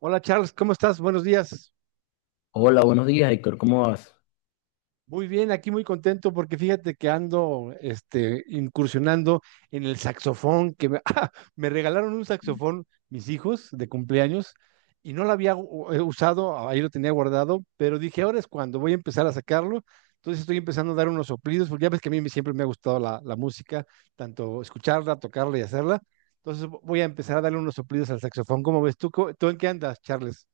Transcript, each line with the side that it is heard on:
right: Hola Charles, ¿cómo estás? Buenos días.
left: Hola, buenos días, Héctor, ¿cómo vas?
right: Muy bien, aquí muy contento porque fíjate que ando incursionando en el saxofón, ¡Ah! Me regalaron un saxofón mis hijos de cumpleaños y no lo había usado, ahí lo tenía guardado, pero dije, ahora es cuando voy a empezar a sacarlo. Entonces estoy empezando a dar unos soplidos, porque ya ves que a siempre me ha gustado la música, tanto escucharla, tocarla y hacerla. Entonces voy a empezar a darle unos soplidos al saxofón. ¿Cómo ves tú? ¿Tú en qué andas, Charles?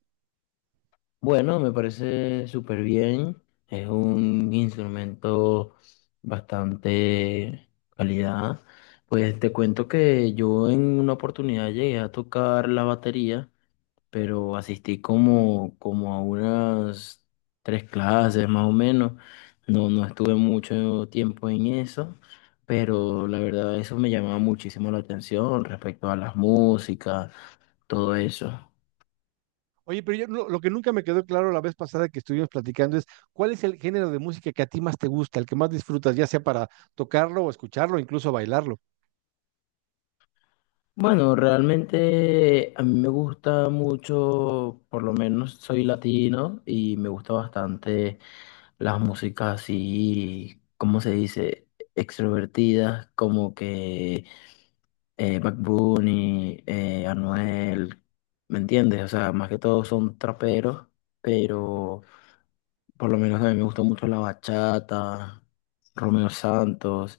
left: Bueno, me parece súper bien. Es un instrumento bastante calidad. Pues te cuento que yo en una oportunidad llegué a tocar la batería, pero asistí como a unas tres clases más o menos. No estuve mucho tiempo en eso, pero la verdad eso me llamaba muchísimo la atención respecto a las músicas, todo eso.
right: Oye, pero yo lo que nunca me quedó claro la vez pasada que estuvimos platicando es cuál es el género de música que a ti más te gusta, el que más disfrutas, ya sea para tocarlo o escucharlo, incluso bailarlo.
left: Bueno, realmente a mí me gusta mucho, por lo menos soy latino y me gusta bastante las músicas así, ¿cómo se dice? Extrovertidas, como que Bad Bunny, Anuel, ¿me entiendes? O sea, más que todo son traperos, pero por lo menos a mí me gusta mucho la bachata, Romeo Santos,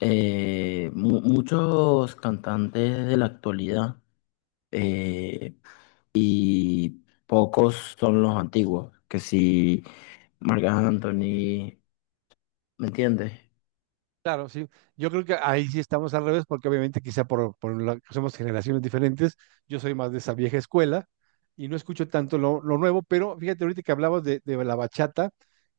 left: muchos cantantes de la actualidad. Eh, y pocos son los antiguos, que si Marc Anthony, ¿me entiendes?
right: Claro, sí. Yo creo que ahí sí estamos al revés, porque obviamente quizá somos generaciones diferentes. Yo soy más de esa vieja escuela y no escucho tanto lo nuevo, pero fíjate ahorita que hablabas de la bachata,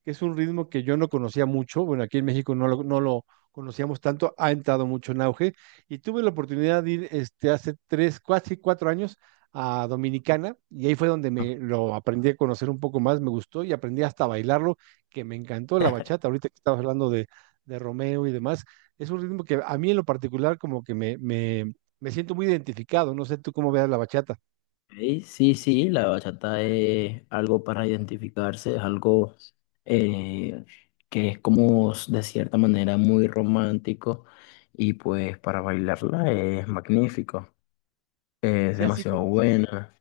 right: que es un ritmo que yo no conocía mucho. Bueno, aquí en México no lo conocíamos tanto, ha entrado mucho en auge. Y tuve la oportunidad de ir hace tres, casi cuatro años a Dominicana y ahí fue donde me
left: Ok.
right: lo aprendí a conocer un poco más, me gustó y aprendí hasta a bailarlo, que me encantó la bachata. Ahorita que estabas hablando de Romeo y demás. Es un ritmo que a mí en lo particular como que me siento muy identificado, no sé tú cómo veas la bachata.
left: Sí, sí, la bachata es algo para identificarse, es algo eh, que es como de cierta manera muy romántico, y pues para bailarla es magnífico, es
right: Sí, así
left: demasiado
right: como,
left: buena.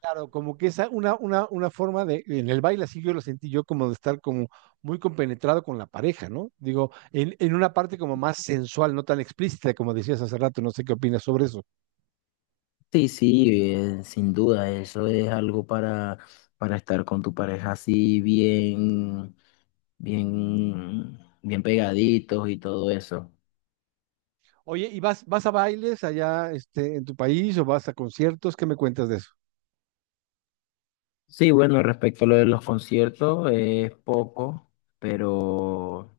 right: claro, como que es una forma de, en el baile así yo lo sentí yo como de estar como muy compenetrado con la pareja, ¿no? Digo, en una parte como más sensual, no tan explícita como decías hace rato, no sé qué opinas sobre eso.
left: Sí, sí, sin duda, eso es algo para estar con tu pareja así bien pegaditos y todo eso.
right: Oye, ¿y vas a bailes allá en tu país o vas a conciertos? ¿Qué me cuentas de eso?
left: Sí, bueno, respecto a lo de los conciertos, es poco, pero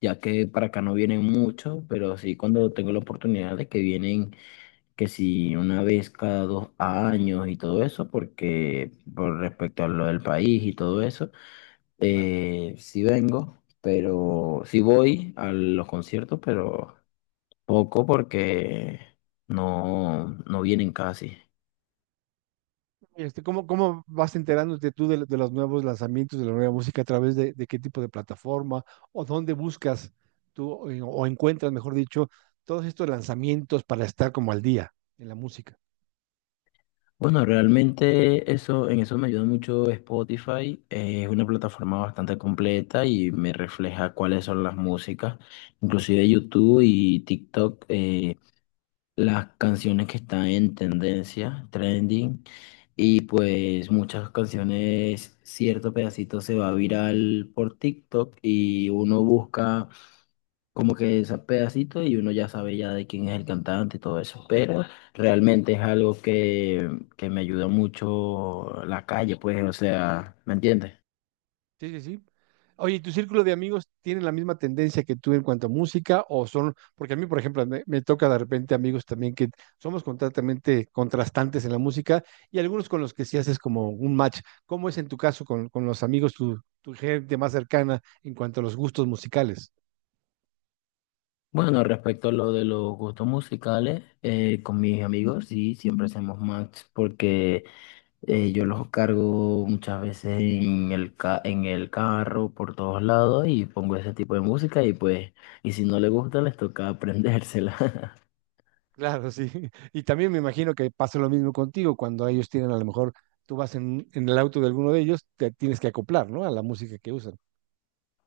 left: ya que para acá no vienen muchos, pero sí cuando tengo la oportunidad de que vienen, que si una vez cada dos años y todo eso, porque por respecto a lo del país y todo eso,
right: Claro.
left: sí vengo, pero sí voy a los conciertos, pero poco porque no vienen casi.
right: Este, cómo vas enterándote tú de los nuevos lanzamientos, de la nueva música, a través de qué tipo de plataforma o dónde buscas tú o encuentras, mejor dicho, todos estos lanzamientos para estar como al día en la música?
left: Bueno, realmente eso, en eso me ayuda mucho Spotify. Eh, es una plataforma bastante completa y me refleja cuáles son las músicas, inclusive YouTube y TikTok, las canciones que están en tendencia, trending, y pues muchas canciones, cierto pedacito se va viral por TikTok y uno busca como que esa pedacito y uno ya sabe ya de quién es el cantante y todo eso, pero realmente es algo que me ayuda mucho la calle, pues, o sea, ¿me entiendes?
right: Sí, sí, sí. Oye, ¿y ¿tu círculo de amigos tienen la misma tendencia que tú en cuanto a música o son, porque a mí, por ejemplo, me toca de repente amigos también que somos completamente contrastantes en la música y algunos con los que sí haces como un match. ¿Cómo es en tu caso con los amigos, tu gente más cercana en cuanto a los gustos musicales?
left: Bueno, respecto a lo de los gustos musicales, con mis amigos sí, siempre hacemos match porque yo los cargo muchas veces en el en el carro por todos lados y pongo ese tipo de música y pues, y si no les gusta les toca aprendérsela.
right: Claro, sí. Y también me imagino que pasa lo mismo contigo cuando ellos tienen a lo mejor, tú vas en el auto de alguno de ellos, te tienes que acoplar, ¿no? A la música que usan.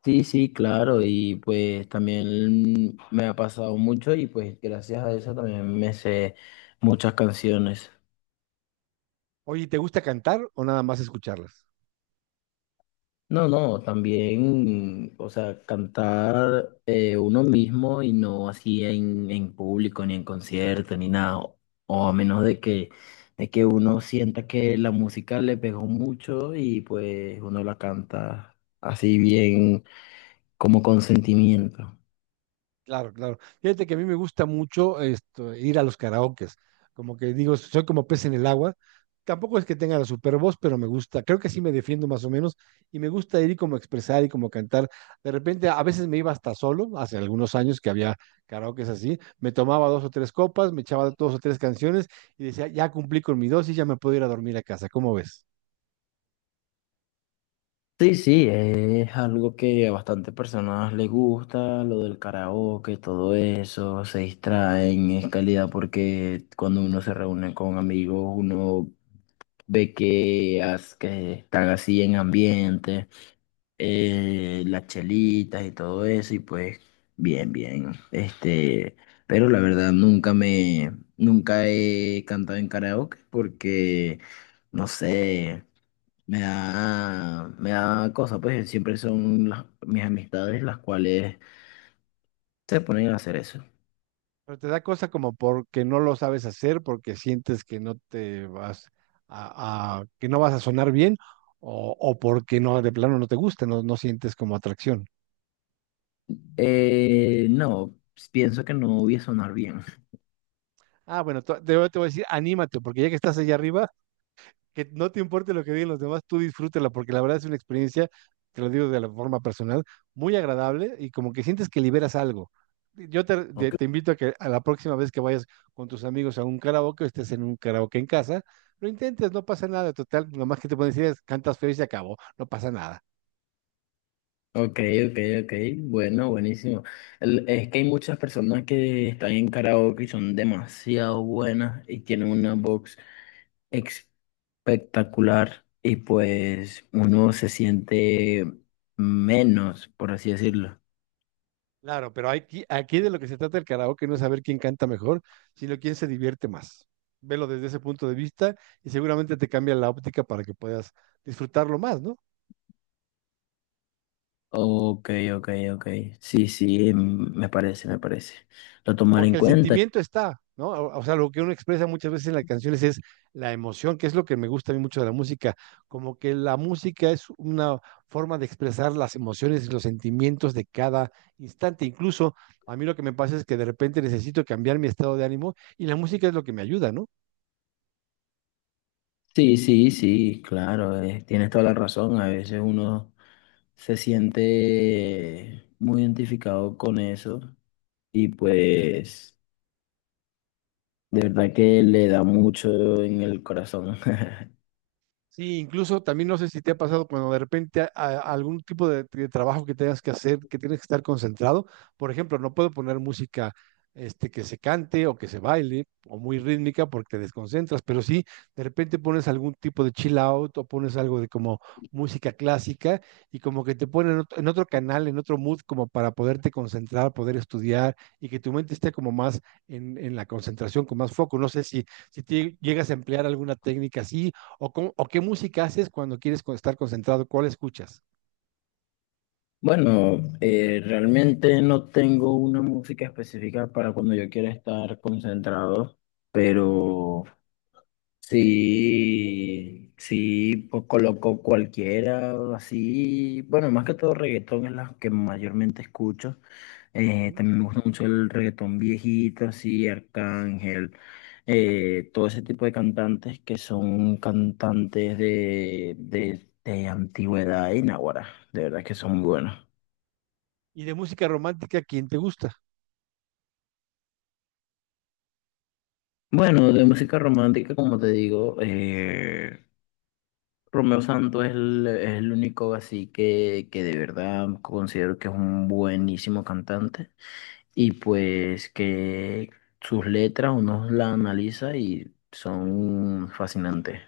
left: Sí, sí, claro, y pues también me ha pasado mucho y pues gracias a eso también me sé muchas canciones.
right: Oye, ¿te gusta cantar o nada más escucharlas?
left: No, no, también, o sea, cantar uno mismo y no así en público, ni en concierto, ni nada, o a menos de que uno sienta que la música le pegó mucho y pues uno la canta así bien, como con sentimiento.
right: Claro, claro. Fíjate que a mí me gusta mucho esto, ir a los karaokes. Como que digo, soy como pez en el agua. Tampoco es que tenga la super voz, pero me gusta. Creo que sí me defiendo más o menos y me gusta ir y como expresar y como cantar. De repente, a veces me iba hasta solo, hace algunos años que había karaokes así. Me tomaba dos o tres copas, me echaba dos o tres canciones y decía, ya cumplí con mi dosis, ya me puedo ir a dormir a casa. ¿Cómo ves?
left: Sí, sí, es algo que a bastantes personas les gusta, lo del karaoke, todo eso, se distraen, es calidad porque cuando uno se reúne con amigos, uno ve que están así en ambiente, las chelitas y todo eso, y pues bien. Pero la verdad nunca he cantado en karaoke porque, no sé. Me da cosa, pues siempre son mis amistades las cuales se ponen a hacer eso.
right: Pero te da cosa como porque no lo sabes hacer, porque sientes que no te vas a, que no vas a sonar bien, o porque no, de plano no te gusta, no, no sientes como atracción.
left: No, pienso que no voy a sonar bien.
right: Ah, bueno, voy te voy a decir, anímate, porque ya que estás allá arriba, que no te importe lo que digan los demás, tú disfrútela, porque la verdad es una experiencia, te lo digo de la forma personal, muy agradable y como que sientes que liberas algo. Yo
left: Ok.
right: te invito a que a la próxima vez que vayas con tus amigos a un karaoke o estés en un karaoke en casa, lo intentes, no pasa nada, total, lo más que te pueden decir es cantas feo y se acabó, no pasa nada.
left: Ok, ok, ok, bueno, buenísimo. Es que hay muchas personas que están en karaoke y son demasiado buenas y tienen una voz espectacular y pues uno se siente menos, por así decirlo.
right: Claro, pero aquí de lo que se trata el karaoke no es saber quién canta mejor, sino quién se divierte más. Velo desde ese punto de vista y seguramente te cambia la óptica para que puedas disfrutarlo más, ¿no?
left: Ok, ok, ok. Sí, sí, me parece, me parece. Lo tomaré en
right: Porque el
left: cuenta.
right: sentimiento está, ¿no? O sea, lo que uno expresa muchas veces en las canciones es la emoción, que es lo que me gusta a mí mucho de la música, como que la música es una forma de expresar las emociones y los sentimientos de cada instante. Incluso a mí lo que me pasa es que de repente necesito cambiar mi estado de ánimo y la música es lo que me ayuda, ¿no?
left: Sí, sí, sí, claro, tienes toda la razón. A veces uno se siente muy identificado con eso y pues de verdad que le da mucho en el corazón.
right: Sí, incluso también no sé si te ha pasado cuando de repente algún tipo de trabajo que tengas que hacer, que tienes que estar concentrado. Por ejemplo, no puedo poner música que se cante o que se baile o muy rítmica porque te desconcentras, pero sí, de repente pones algún tipo de chill out o pones algo de como música clásica y como que te ponen en otro canal, en otro mood, como para poderte concentrar, poder estudiar y que tu mente esté como más en la concentración, con más foco. No sé si, si te llegas a emplear alguna técnica así ¿O, o qué música haces cuando quieres estar concentrado? ¿Cuál escuchas?
left: Bueno, realmente no tengo una música específica para cuando yo quiera estar concentrado, pero... Sí, sí, pues coloco cualquiera, así, bueno, más que todo reggaetón es la que mayormente escucho.
right: Ujú.
left: También me gusta mucho el reggaetón viejito, así, Arcángel, todo ese tipo de cantantes que son cantantes de antigüedad y náguara, de verdad que son muy buenos.
right: Y de música romántica, ¿quién te gusta?
left: Bueno, de música romántica, como te digo, Romeo Santos es es el único así que de verdad considero que es un buenísimo cantante y pues que sus letras uno las analiza y son fascinantes.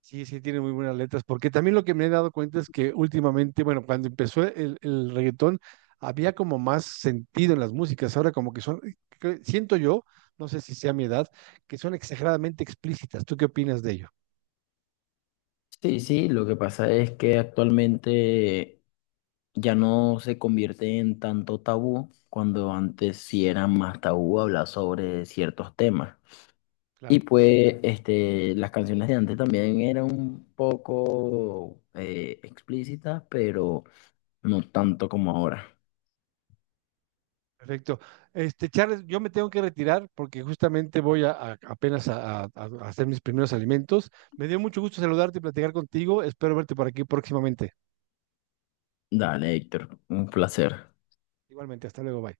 right: Sí, sí, tiene muy buenas letras, porque también lo que me he dado cuenta es que últimamente, bueno, cuando empezó el reggaetón, había como más sentido en las músicas, ahora como que son, que siento yo, no sé si sea mi edad, que son exageradamente explícitas. ¿Tú qué opinas de ello?
left: Sí, sí, lo que pasa es que actualmente ya no se convierte en tanto tabú cuando antes sí era más tabú hablar sobre ciertos temas. Y
right: Claro.
left: pues este, las canciones de antes también eran un poco explícitas, pero no tanto como ahora.
right: Perfecto. Este, Charles, yo me tengo que retirar porque justamente voy apenas a hacer mis primeros alimentos. Me dio mucho gusto saludarte y platicar contigo. Espero verte por aquí próximamente.
left: Dale, Héctor, un placer.
right: Igualmente, hasta luego, bye.